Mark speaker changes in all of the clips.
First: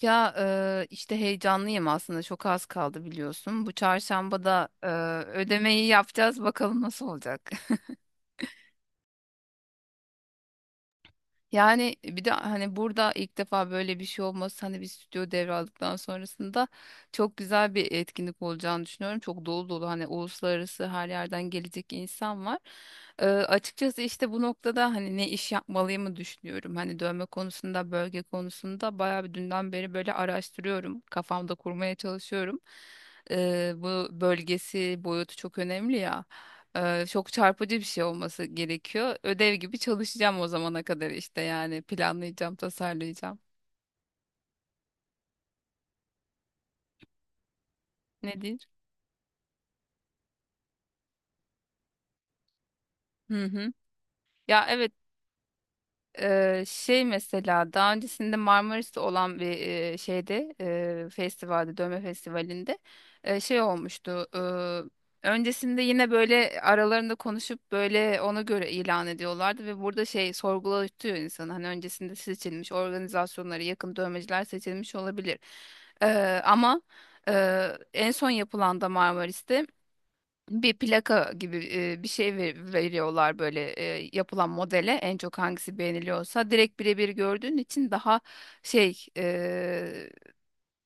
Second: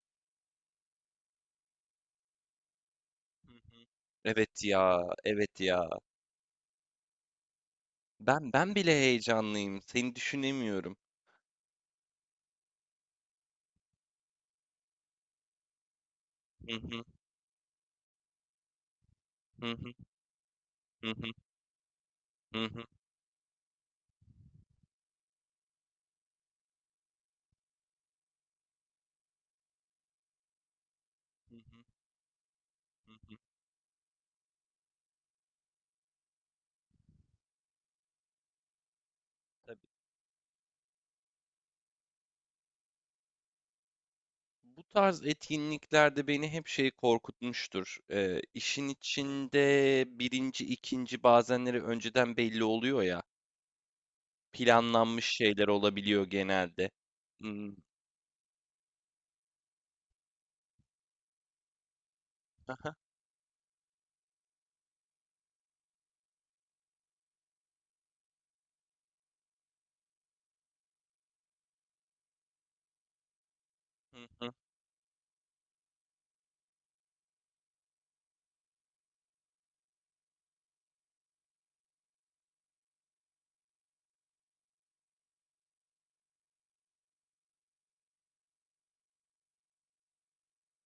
Speaker 1: Ya işte heyecanlıyım aslında, çok az kaldı
Speaker 2: Hı
Speaker 1: biliyorsun. Bu
Speaker 2: hı.
Speaker 1: çarşamba
Speaker 2: Evet
Speaker 1: da
Speaker 2: ya, evet
Speaker 1: ödemeyi
Speaker 2: ya.
Speaker 1: yapacağız, bakalım nasıl olacak.
Speaker 2: Ben bile heyecanlıyım. Seni düşünemiyorum.
Speaker 1: Yani bir de hani burada ilk defa böyle bir şey olması, hani bir stüdyo devraldıktan sonrasında
Speaker 2: Hı hı,
Speaker 1: çok güzel bir etkinlik olacağını düşünüyorum. Çok
Speaker 2: hı
Speaker 1: dolu dolu,
Speaker 2: hı,
Speaker 1: hani uluslararası her
Speaker 2: hı hı,
Speaker 1: yerden gelecek insan var.
Speaker 2: hı hı,
Speaker 1: Açıkçası işte bu noktada hani ne iş yapmalıyımı düşünüyorum. Hani dövme konusunda, bölge konusunda bayağı bir, dünden beri böyle araştırıyorum. Kafamda
Speaker 2: hı hı,
Speaker 1: kurmaya çalışıyorum.
Speaker 2: hı hı.
Speaker 1: Bu bölgesi, boyutu çok önemli ya. Çok çarpıcı bir şey olması gerekiyor. Ödev gibi
Speaker 2: Tabii.
Speaker 1: çalışacağım o zamana kadar, işte yani planlayacağım, tasarlayacağım.
Speaker 2: Bu tarz etkinliklerde beni hep şey korkutmuştur.
Speaker 1: Nedir?
Speaker 2: İşin içinde birinci, ikinci bazenleri önceden belli oluyor ya.
Speaker 1: Hı hı. Ya, evet.
Speaker 2: Planlanmış şeyler olabiliyor genelde.
Speaker 1: Şey mesela
Speaker 2: Hmm.
Speaker 1: daha öncesinde Marmaris'te olan bir şeyde, festivalde, dövme festivalinde
Speaker 2: Aha,
Speaker 1: şey olmuştu. Öncesinde yine böyle aralarında konuşup böyle ona göre ilan ediyorlardı ve burada şey sorgulatıyor insanı. Hani öncesinde seçilmiş organizasyonlara yakın
Speaker 2: hı
Speaker 1: dövmeciler
Speaker 2: hı,
Speaker 1: seçilmiş olabilir. Ama En son yapılan da Marmaris'te bir plaka gibi, bir şey veriyorlar böyle, yapılan modele en çok hangisi beğeniliyorsa direkt birebir gördüğün için daha şey,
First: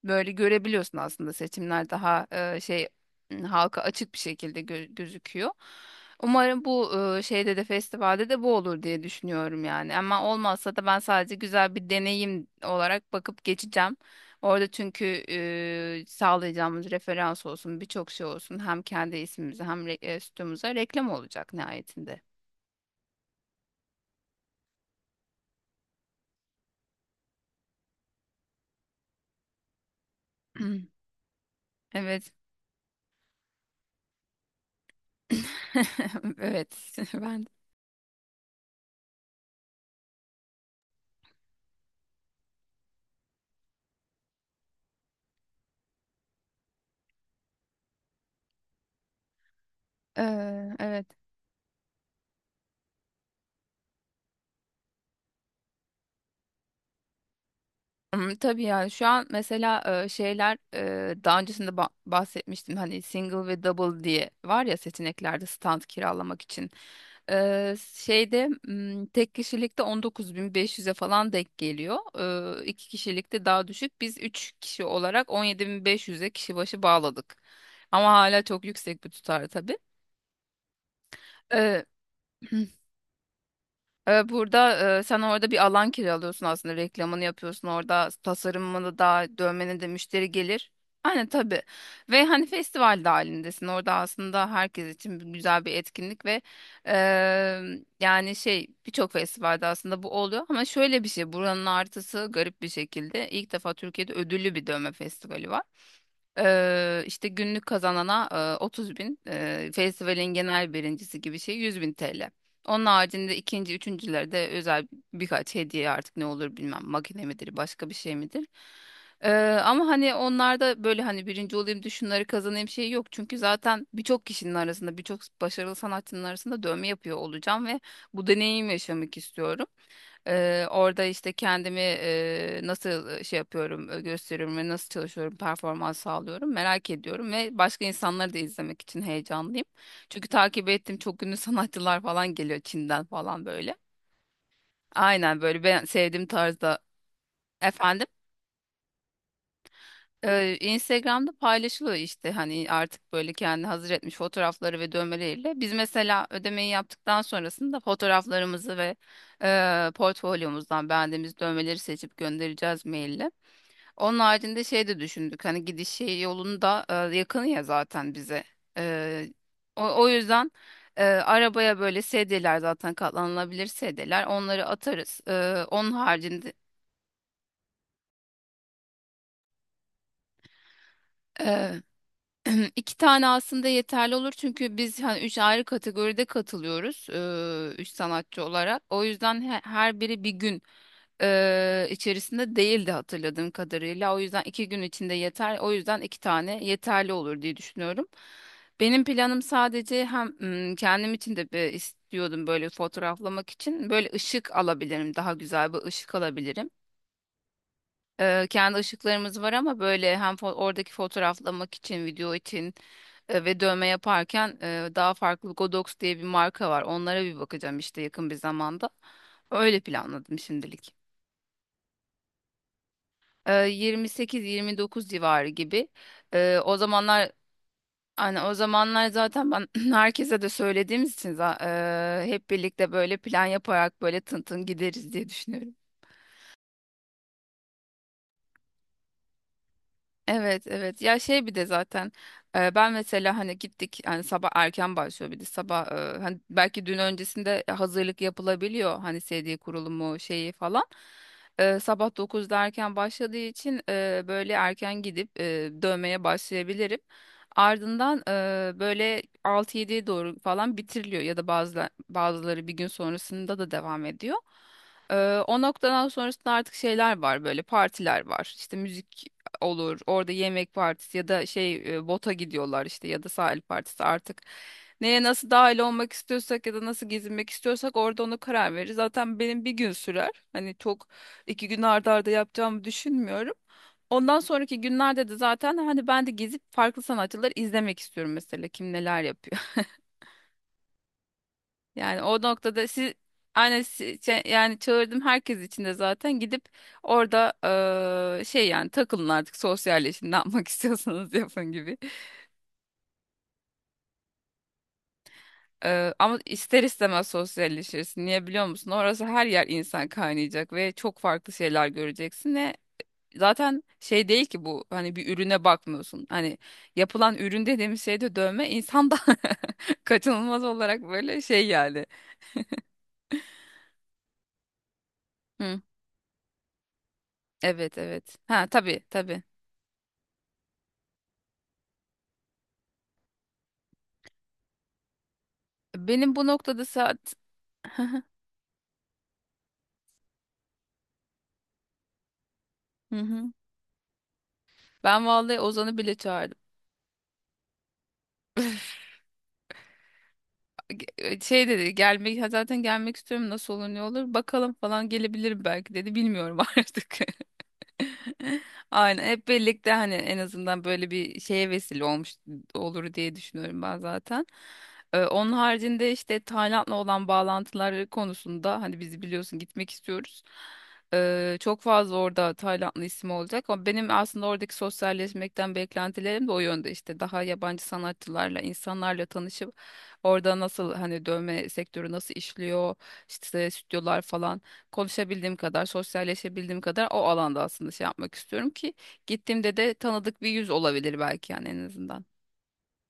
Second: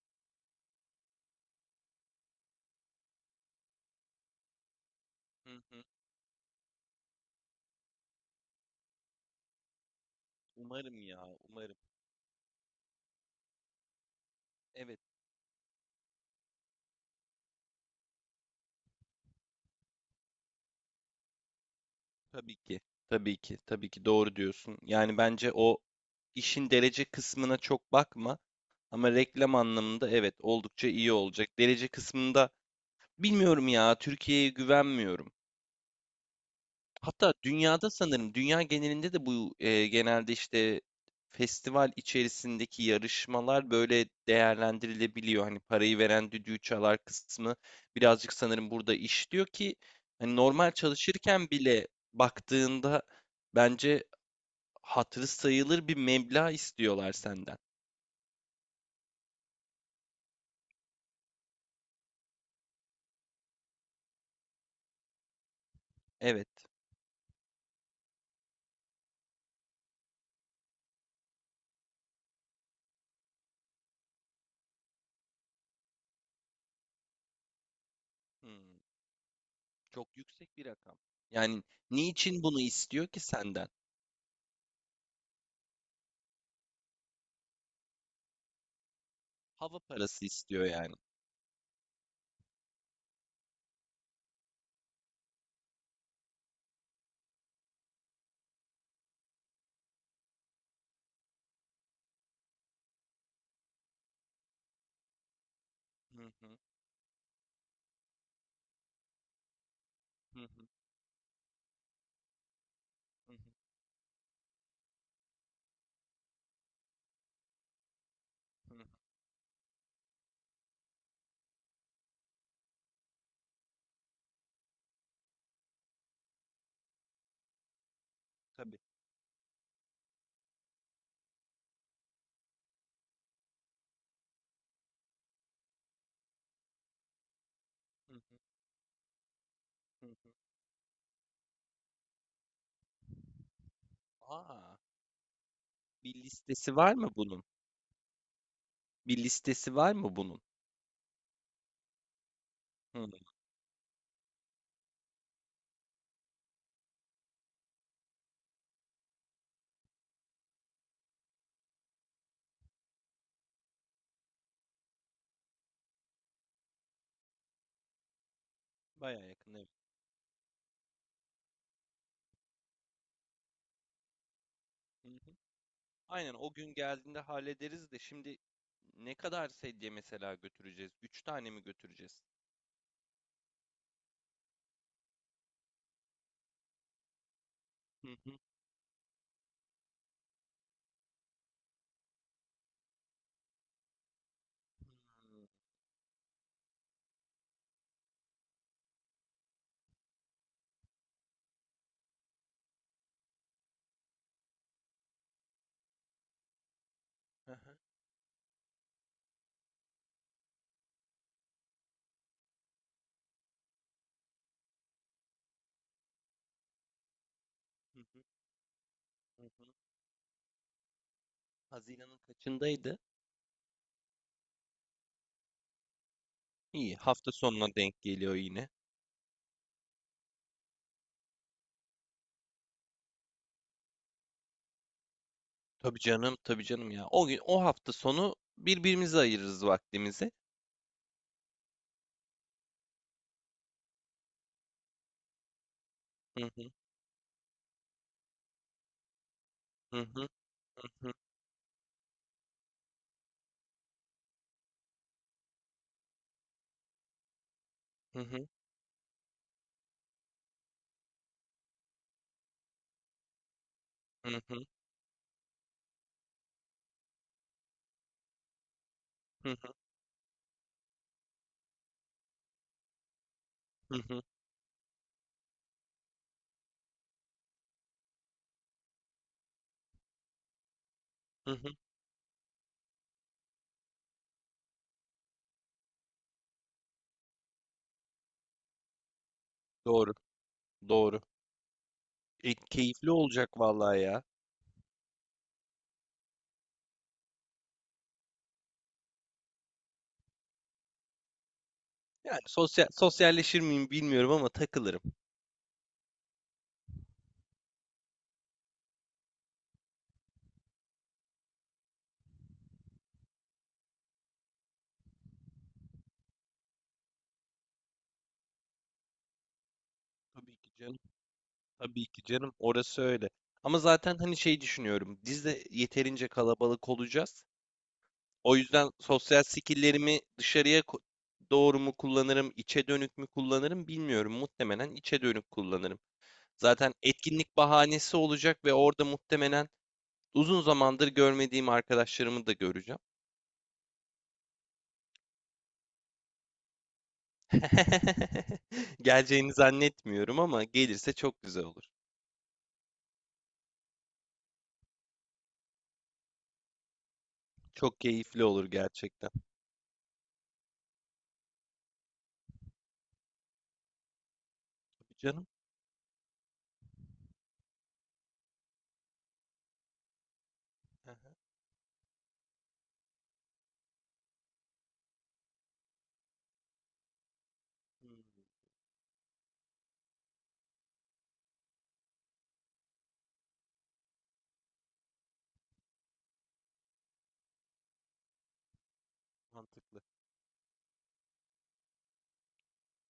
Speaker 1: böyle görebiliyorsun. Aslında seçimler daha şey, halka açık bir şekilde gözüküyor.
Speaker 2: hı hı.
Speaker 1: Umarım bu, şeyde de, festivalde de bu olur diye düşünüyorum yani. Ama olmazsa da ben
Speaker 2: Umarım
Speaker 1: sadece
Speaker 2: ya,
Speaker 1: güzel
Speaker 2: umarım.
Speaker 1: bir deneyim olarak bakıp geçeceğim. Orada
Speaker 2: Evet,
Speaker 1: çünkü sağlayacağımız referans olsun, birçok şey olsun. Hem kendi ismimize hem stüdyomuza reklam olacak nihayetinde.
Speaker 2: tabii ki. Tabii ki, tabii ki doğru diyorsun. Yani bence o İşin derece kısmına çok bakma, ama reklam anlamında evet oldukça iyi olacak. Derece
Speaker 1: Evet.
Speaker 2: kısmında bilmiyorum ya, Türkiye'ye güvenmiyorum.
Speaker 1: Evet.
Speaker 2: Hatta
Speaker 1: Ben
Speaker 2: dünyada sanırım dünya genelinde de bu genelde işte festival içerisindeki yarışmalar böyle değerlendirilebiliyor. Hani parayı veren düdüğü çalar kısmı birazcık sanırım burada işliyor ki hani normal
Speaker 1: Evet.
Speaker 2: çalışırken bile baktığında bence hatırı sayılır bir meblağ istiyorlar senden.
Speaker 1: Hmm, tabii yani şu an mesela, şeyler, daha öncesinde bahsetmiştim hani single ve double diye var ya, seçeneklerde stand kiralamak
Speaker 2: Evet.
Speaker 1: için. Şeyde, tek kişilikte 19.500'e falan denk geliyor. İki kişilikte daha düşük. Biz 3 kişi olarak 17.500'e kişi başı bağladık. Ama hala çok
Speaker 2: Hımm.
Speaker 1: yüksek bir tutar tabii.
Speaker 2: Çok yüksek bir rakam. Yani,
Speaker 1: E,
Speaker 2: niçin bunu istiyor ki senden?
Speaker 1: Burada sen orada bir alan kiralıyorsun, aslında reklamını yapıyorsun orada, tasarımını da,
Speaker 2: Hava
Speaker 1: dövmeni de
Speaker 2: parası
Speaker 1: müşteri
Speaker 2: istiyor
Speaker 1: gelir.
Speaker 2: yani.
Speaker 1: Aynen tabii. Ve hani festival de halindesin orada, aslında herkes için güzel bir etkinlik ve e, yani şey birçok festivalde aslında bu oluyor. Ama şöyle bir şey, buranın artısı, garip bir şekilde ilk defa Türkiye'de ödüllü bir dövme festivali var.
Speaker 2: Hı hı.
Speaker 1: İşte günlük kazanana 30 bin, festivalin
Speaker 2: Hı hı.
Speaker 1: genel birincisi gibi şey 100 bin TL. Onun
Speaker 2: Hı
Speaker 1: haricinde
Speaker 2: hı.
Speaker 1: ikinci, üçüncülerde özel birkaç hediye artık, ne olur bilmem, makine midir, başka bir şey midir.
Speaker 2: Hı hı.
Speaker 1: Eee, Ama hani onlarda böyle, hani birinci olayım da şunları kazanayım, şey yok. Çünkü zaten birçok kişinin arasında, birçok başarılı sanatçının arasında dövme yapıyor olacağım ve bu deneyim
Speaker 2: Tabii.
Speaker 1: yaşamak istiyorum. Orada işte kendimi nasıl şey yapıyorum, gösteriyorum ve nasıl çalışıyorum, performans sağlıyorum merak ediyorum, ve başka
Speaker 2: Hı
Speaker 1: insanları da
Speaker 2: hı.
Speaker 1: izlemek için heyecanlıyım.
Speaker 2: Hı
Speaker 1: Çünkü
Speaker 2: hı.
Speaker 1: takip ettiğim çok ünlü sanatçılar falan geliyor, Çin'den falan böyle.
Speaker 2: A!
Speaker 1: Aynen, böyle ben
Speaker 2: Bir
Speaker 1: sevdiğim
Speaker 2: listesi
Speaker 1: tarzda.
Speaker 2: var mı bunun?
Speaker 1: Efendim.
Speaker 2: Bir listesi var mı bunun?
Speaker 1: Instagram'da paylaşılıyor işte, hani artık
Speaker 2: Hımm.
Speaker 1: böyle kendi hazır etmiş fotoğrafları ve dövmeleriyle. Biz mesela ödemeyi yaptıktan sonrasında fotoğraflarımızı ve portfolyomuzdan beğendiğimiz dövmeleri seçip göndereceğiz maille. Onun haricinde şey de düşündük, hani gidiş şey yolunda, yakın ya zaten bize.
Speaker 2: Bayağı
Speaker 1: E,
Speaker 2: yakın, evet.
Speaker 1: o yüzden, arabaya böyle sedyeler, zaten katlanılabilir sedyeler, onları
Speaker 2: Hı
Speaker 1: atarız.
Speaker 2: hı.
Speaker 1: Onun
Speaker 2: Aynen, o
Speaker 1: haricinde,
Speaker 2: gün geldiğinde hallederiz de şimdi ne kadar sedye mesela götüreceğiz? 3 tane mi
Speaker 1: e,
Speaker 2: götüreceğiz?
Speaker 1: İki tane aslında yeterli olur, çünkü biz hani üç ayrı kategoride katılıyoruz, üç
Speaker 2: Hı hı.
Speaker 1: sanatçı olarak. O yüzden her biri bir gün içerisinde değildi hatırladığım kadarıyla. O yüzden iki gün içinde yeter. O yüzden iki tane yeterli olur diye düşünüyorum. Benim planım sadece, hem kendim için de bir istiyordum böyle fotoğraflamak için, böyle ışık alabilirim, daha güzel bir ışık alabilirim.
Speaker 2: Hı hı.
Speaker 1: Kendi ışıklarımız var, ama böyle hem oradaki fotoğraflamak için, video için, ve dövme yaparken daha farklı, Godox diye bir marka var. Onlara bir bakacağım
Speaker 2: Hı
Speaker 1: işte
Speaker 2: hı.
Speaker 1: yakın bir zamanda.
Speaker 2: Hı hı.
Speaker 1: Öyle planladım şimdilik.
Speaker 2: Haziran'ın kaçındaydı?
Speaker 1: 28-29 civarı gibi. O
Speaker 2: İyi,
Speaker 1: zamanlar,
Speaker 2: hafta sonuna denk geliyor
Speaker 1: hani o
Speaker 2: yine.
Speaker 1: zamanlar zaten ben herkese de söylediğimiz için hep birlikte böyle plan yaparak böyle tın tın gideriz diye düşünüyorum.
Speaker 2: Tabii canım, tabii canım ya. O gün, o hafta sonu birbirimize ayırırız vaktimizi.
Speaker 1: Evet, evet ya, şey bir de zaten ben mesela, hani gittik, hani sabah erken başlıyor, bir de sabah hani
Speaker 2: Hı hı,
Speaker 1: belki dün öncesinde hazırlık yapılabiliyor, hani CD
Speaker 2: hı
Speaker 1: kurulumu
Speaker 2: hı,
Speaker 1: şeyi falan.
Speaker 2: hı hı,
Speaker 1: Sabah 9'da erken başladığı için böyle erken gidip dövmeye başlayabilirim,
Speaker 2: hı
Speaker 1: ardından
Speaker 2: hı,
Speaker 1: böyle 6-7'ye doğru falan bitiriliyor, ya da bazı, bazıları bir gün sonrasında da devam ediyor.
Speaker 2: hı hı,
Speaker 1: E, O noktadan sonrasında artık şeyler var, böyle partiler var, işte müzik
Speaker 2: hı hı,
Speaker 1: olur. Orada yemek partisi, ya da şey, bota gidiyorlar işte, ya da sahil
Speaker 2: hı
Speaker 1: partisi
Speaker 2: hı,
Speaker 1: artık. Neye nasıl dahil olmak istiyorsak, ya da nasıl gezinmek istiyorsak, orada onu karar veririz. Zaten benim bir gün sürer. Hani çok,
Speaker 2: hı
Speaker 1: iki
Speaker 2: hı.
Speaker 1: gün arda arda yapacağımı düşünmüyorum. Ondan sonraki günlerde de zaten hani ben de gezip farklı sanatçıları izlemek istiyorum, mesela kim neler yapıyor.
Speaker 2: Doğru, doğru.
Speaker 1: Yani o
Speaker 2: E,
Speaker 1: noktada
Speaker 2: keyifli
Speaker 1: siz,
Speaker 2: olacak vallahi ya.
Speaker 1: yani çağırdım herkes için de zaten, gidip orada şey, yani takılın artık, sosyalleşin, ne yapmak istiyorsanız yapın gibi.
Speaker 2: Yani sosyal, sosyalleşir miyim bilmiyorum ama takılırım.
Speaker 1: Ama ister istemez sosyalleşirsin. Niye biliyor musun? Orası, her yer insan kaynayacak ve çok farklı şeyler göreceksin, ve zaten şey değil ki bu, hani bir ürüne bakmıyorsun. Hani yapılan ürün dediğimiz şey de dövme, insan da
Speaker 2: Tabii
Speaker 1: kaçınılmaz
Speaker 2: ki canım,
Speaker 1: olarak böyle şey yani.
Speaker 2: tabii ki canım. Orası öyle. Ama zaten hani şey düşünüyorum. Biz de
Speaker 1: Hı,
Speaker 2: yeterince kalabalık olacağız.
Speaker 1: evet, evet.
Speaker 2: O
Speaker 1: Ha,
Speaker 2: yüzden
Speaker 1: tabii tabii.
Speaker 2: sosyal skill'lerimi dışarıya doğru mu kullanırım, içe dönük mü kullanırım bilmiyorum. Muhtemelen içe dönük kullanırım.
Speaker 1: Benim bu noktada
Speaker 2: Zaten
Speaker 1: saat
Speaker 2: etkinlik bahanesi olacak ve orada muhtemelen uzun zamandır görmediğim arkadaşlarımı da göreceğim.
Speaker 1: Hı hı. Ben vallahi Ozan'ı bile çağırdım.
Speaker 2: Geleceğini zannetmiyorum ama gelirse çok güzel
Speaker 1: Şey
Speaker 2: olur.
Speaker 1: dedi, gelmek, zaten gelmek istiyorum, nasıl olur, ne olur bakalım falan, gelebilirim belki dedi, bilmiyorum artık.
Speaker 2: Çok keyifli olur
Speaker 1: Aynen,
Speaker 2: gerçekten.
Speaker 1: hep birlikte hani, en azından böyle bir şeye vesile olmuş olur diye düşünüyorum ben zaten.
Speaker 2: Tabii canım.
Speaker 1: Onun haricinde işte, Tayland'la olan bağlantıları konusunda, hani bizi biliyorsun, gitmek istiyoruz.
Speaker 2: Aha,
Speaker 1: Çok fazla orada Taylandlı ismi olacak, ama benim aslında oradaki sosyalleşmekten beklentilerim de o yönde, işte daha yabancı
Speaker 2: hmm,
Speaker 1: sanatçılarla, insanlarla tanışıp, orada nasıl, hani dövme sektörü nasıl işliyor, işte stüdyolar falan, konuşabildiğim kadar, sosyalleşebildiğim kadar o alanda aslında şey yapmak istiyorum ki, gittiğimde de
Speaker 2: mantıklı.
Speaker 1: tanıdık bir yüz olabilir belki, yani en azından.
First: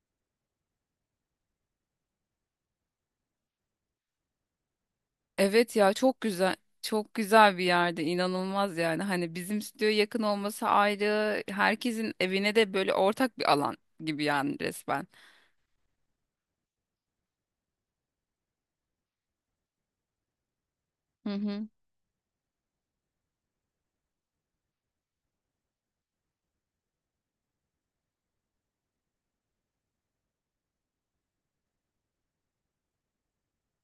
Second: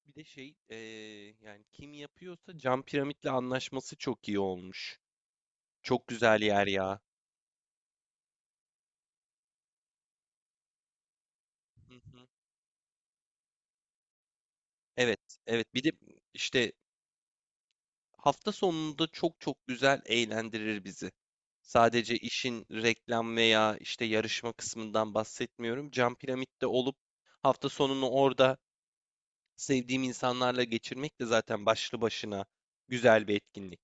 Speaker 2: Bir de şey, yani kim yapıyorsa cam piramitle anlaşması çok iyi olmuş.
Speaker 1: Evet ya,
Speaker 2: Çok
Speaker 1: çok
Speaker 2: güzel
Speaker 1: güzel.
Speaker 2: yer ya.
Speaker 1: Çok güzel bir yerde, inanılmaz yani, hani bizim stüdyoya yakın olması ayrı,
Speaker 2: Hı
Speaker 1: herkesin
Speaker 2: hı.
Speaker 1: evine de böyle ortak bir alan gibi yani resmen.
Speaker 2: Evet, evet. Bir de işte hafta sonunda çok çok güzel eğlendirir bizi.
Speaker 1: Hı hı.
Speaker 2: Sadece işin reklam veya işte yarışma kısmından bahsetmiyorum. Cam Piramit'te olup hafta sonunu orada sevdiğim insanlarla geçirmek de zaten başlı başına güzel bir etkinlik.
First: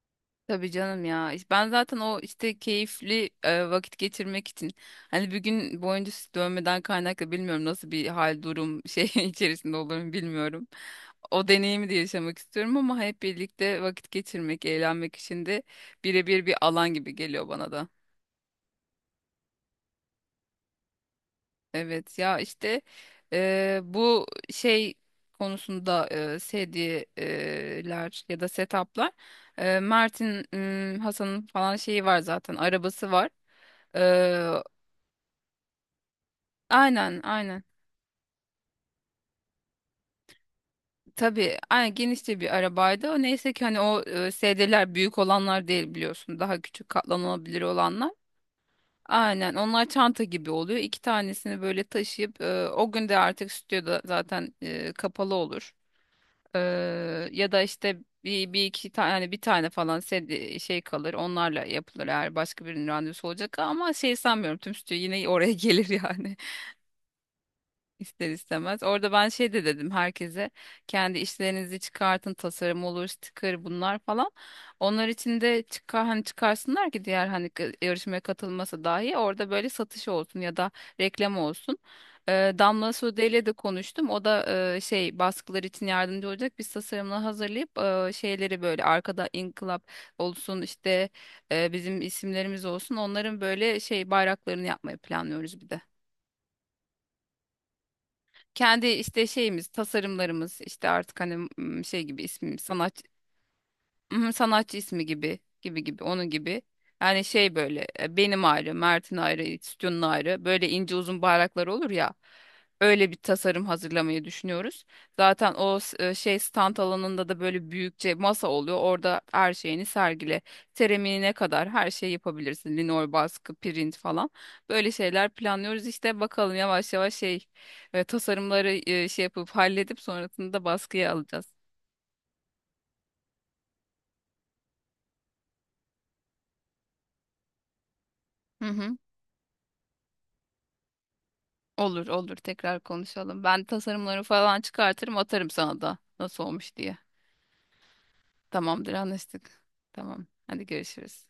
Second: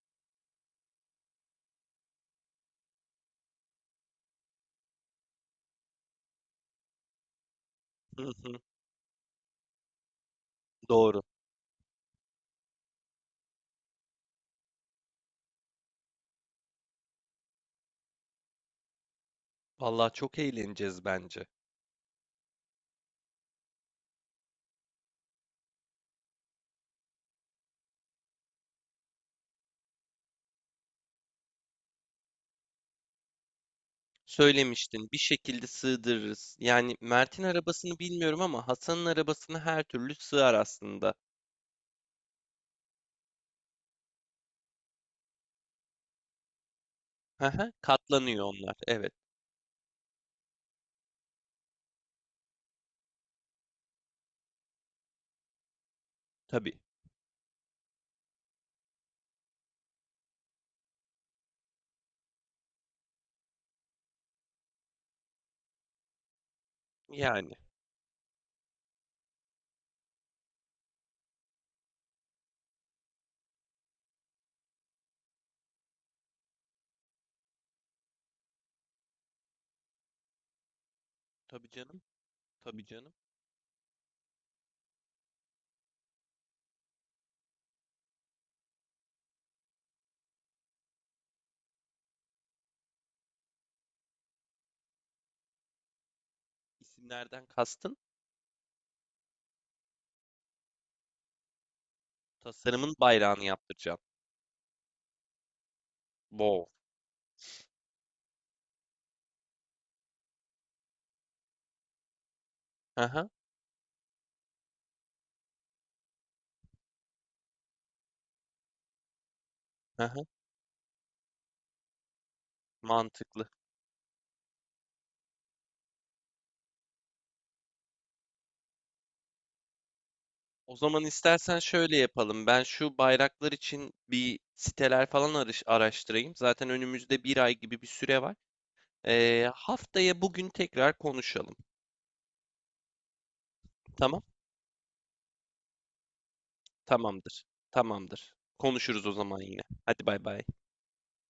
Speaker 1: Tabii canım ya. İşte ben zaten, o işte keyifli vakit geçirmek için, hani bir gün boyunca dönmeden kaynaklı, bilmiyorum nasıl bir
Speaker 2: Hı
Speaker 1: hal,
Speaker 2: hı,
Speaker 1: durum, şey içerisinde olurum bilmiyorum.
Speaker 2: doğru.
Speaker 1: O deneyimi de yaşamak istiyorum, ama hep birlikte vakit geçirmek, eğlenmek için de birebir bir alan gibi geliyor bana da.
Speaker 2: Vallahi çok eğleneceğiz bence.
Speaker 1: Evet ya işte, bu şey konusunda, sedyeler ya da setuplar, Mert'in, Hasan'ın falan şeyi var, zaten arabası var. Eee,
Speaker 2: Söylemiştin, bir şekilde sığdırırız. Yani
Speaker 1: aynen
Speaker 2: Mert'in
Speaker 1: aynen.
Speaker 2: arabasını bilmiyorum ama Hasan'ın arabasını her türlü sığar aslında.
Speaker 1: Tabii, aynen, genişçe bir arabaydı. Neyse ki hani o sedyeler büyük olanlar değil biliyorsun. Daha küçük,
Speaker 2: Hı
Speaker 1: katlanabilir
Speaker 2: hı,
Speaker 1: olanlar.
Speaker 2: katlanıyor onlar. Evet,
Speaker 1: Aynen, onlar çanta gibi oluyor. İki tanesini böyle taşıyıp o gün de artık stüdyoda zaten kapalı olur. E,
Speaker 2: tabii.
Speaker 1: Ya da işte bir iki tane, yani bir tane falan şey kalır. Onlarla yapılır eğer başka birinin randevusu olacak, ama şey sanmıyorum, tüm stüdyo yine oraya gelir yani.
Speaker 2: Yani.
Speaker 1: İster istemez. Orada ben şey de dedim herkese, kendi işlerinizi çıkartın, tasarım olur, sticker, bunlar falan. Onlar için de çıkar hani, çıkarsınlar ki diğer hani, yarışmaya katılması dahi orada, böyle satış olsun ya da reklam
Speaker 2: Tabii
Speaker 1: olsun.
Speaker 2: canım. Tabii
Speaker 1: Damla
Speaker 2: canım.
Speaker 1: Sude ile de konuştum. O da şey baskılar için yardımcı olacak. Biz tasarımla hazırlayıp şeyleri böyle arkada inkılap olsun işte, bizim isimlerimiz olsun. Onların böyle şey bayraklarını yapmayı planlıyoruz bir de,
Speaker 2: İsimlerden kastın
Speaker 1: kendi işte şeyimiz, tasarımlarımız, işte artık hani, şey gibi, ismim
Speaker 2: tasarımın
Speaker 1: sanat.
Speaker 2: bayrağını yaptıracağım.
Speaker 1: Mhm, sanatçı ismi gibi gibi gibi, onun gibi.
Speaker 2: Wow.
Speaker 1: Yani şey böyle benim ayrı, Mert'in ayrı, Stüdyo'nun ayrı, böyle ince uzun bayraklar olur ya. Öyle bir
Speaker 2: Aha,
Speaker 1: tasarım hazırlamayı düşünüyoruz. Zaten o şey stand alanında da böyle büyükçe masa oluyor. Orada her şeyini
Speaker 2: aha,
Speaker 1: sergile. Seramiğine kadar her şeyi yapabilirsin. Linol
Speaker 2: mantıklı.
Speaker 1: baskı, print falan. Böyle şeyler planlıyoruz. İşte bakalım, yavaş yavaş şey, tasarımları şey yapıp halledip sonrasında
Speaker 2: O zaman
Speaker 1: baskıya alacağız.
Speaker 2: istersen şöyle yapalım. Ben şu bayraklar için bir siteler falan araştırayım. Zaten önümüzde bir ay gibi bir süre var.
Speaker 1: Hı hı.
Speaker 2: Haftaya bugün tekrar konuşalım.
Speaker 1: Olur olur, tekrar konuşalım. Ben tasarımları
Speaker 2: Tamam?
Speaker 1: falan çıkartırım, atarım sana da, nasıl olmuş diye.
Speaker 2: Tamamdır. Tamamdır.
Speaker 1: Tamamdır,
Speaker 2: Konuşuruz o zaman yine.
Speaker 1: anlaştık.
Speaker 2: Hadi bay
Speaker 1: Tamam,
Speaker 2: bay.
Speaker 1: hadi görüşürüz.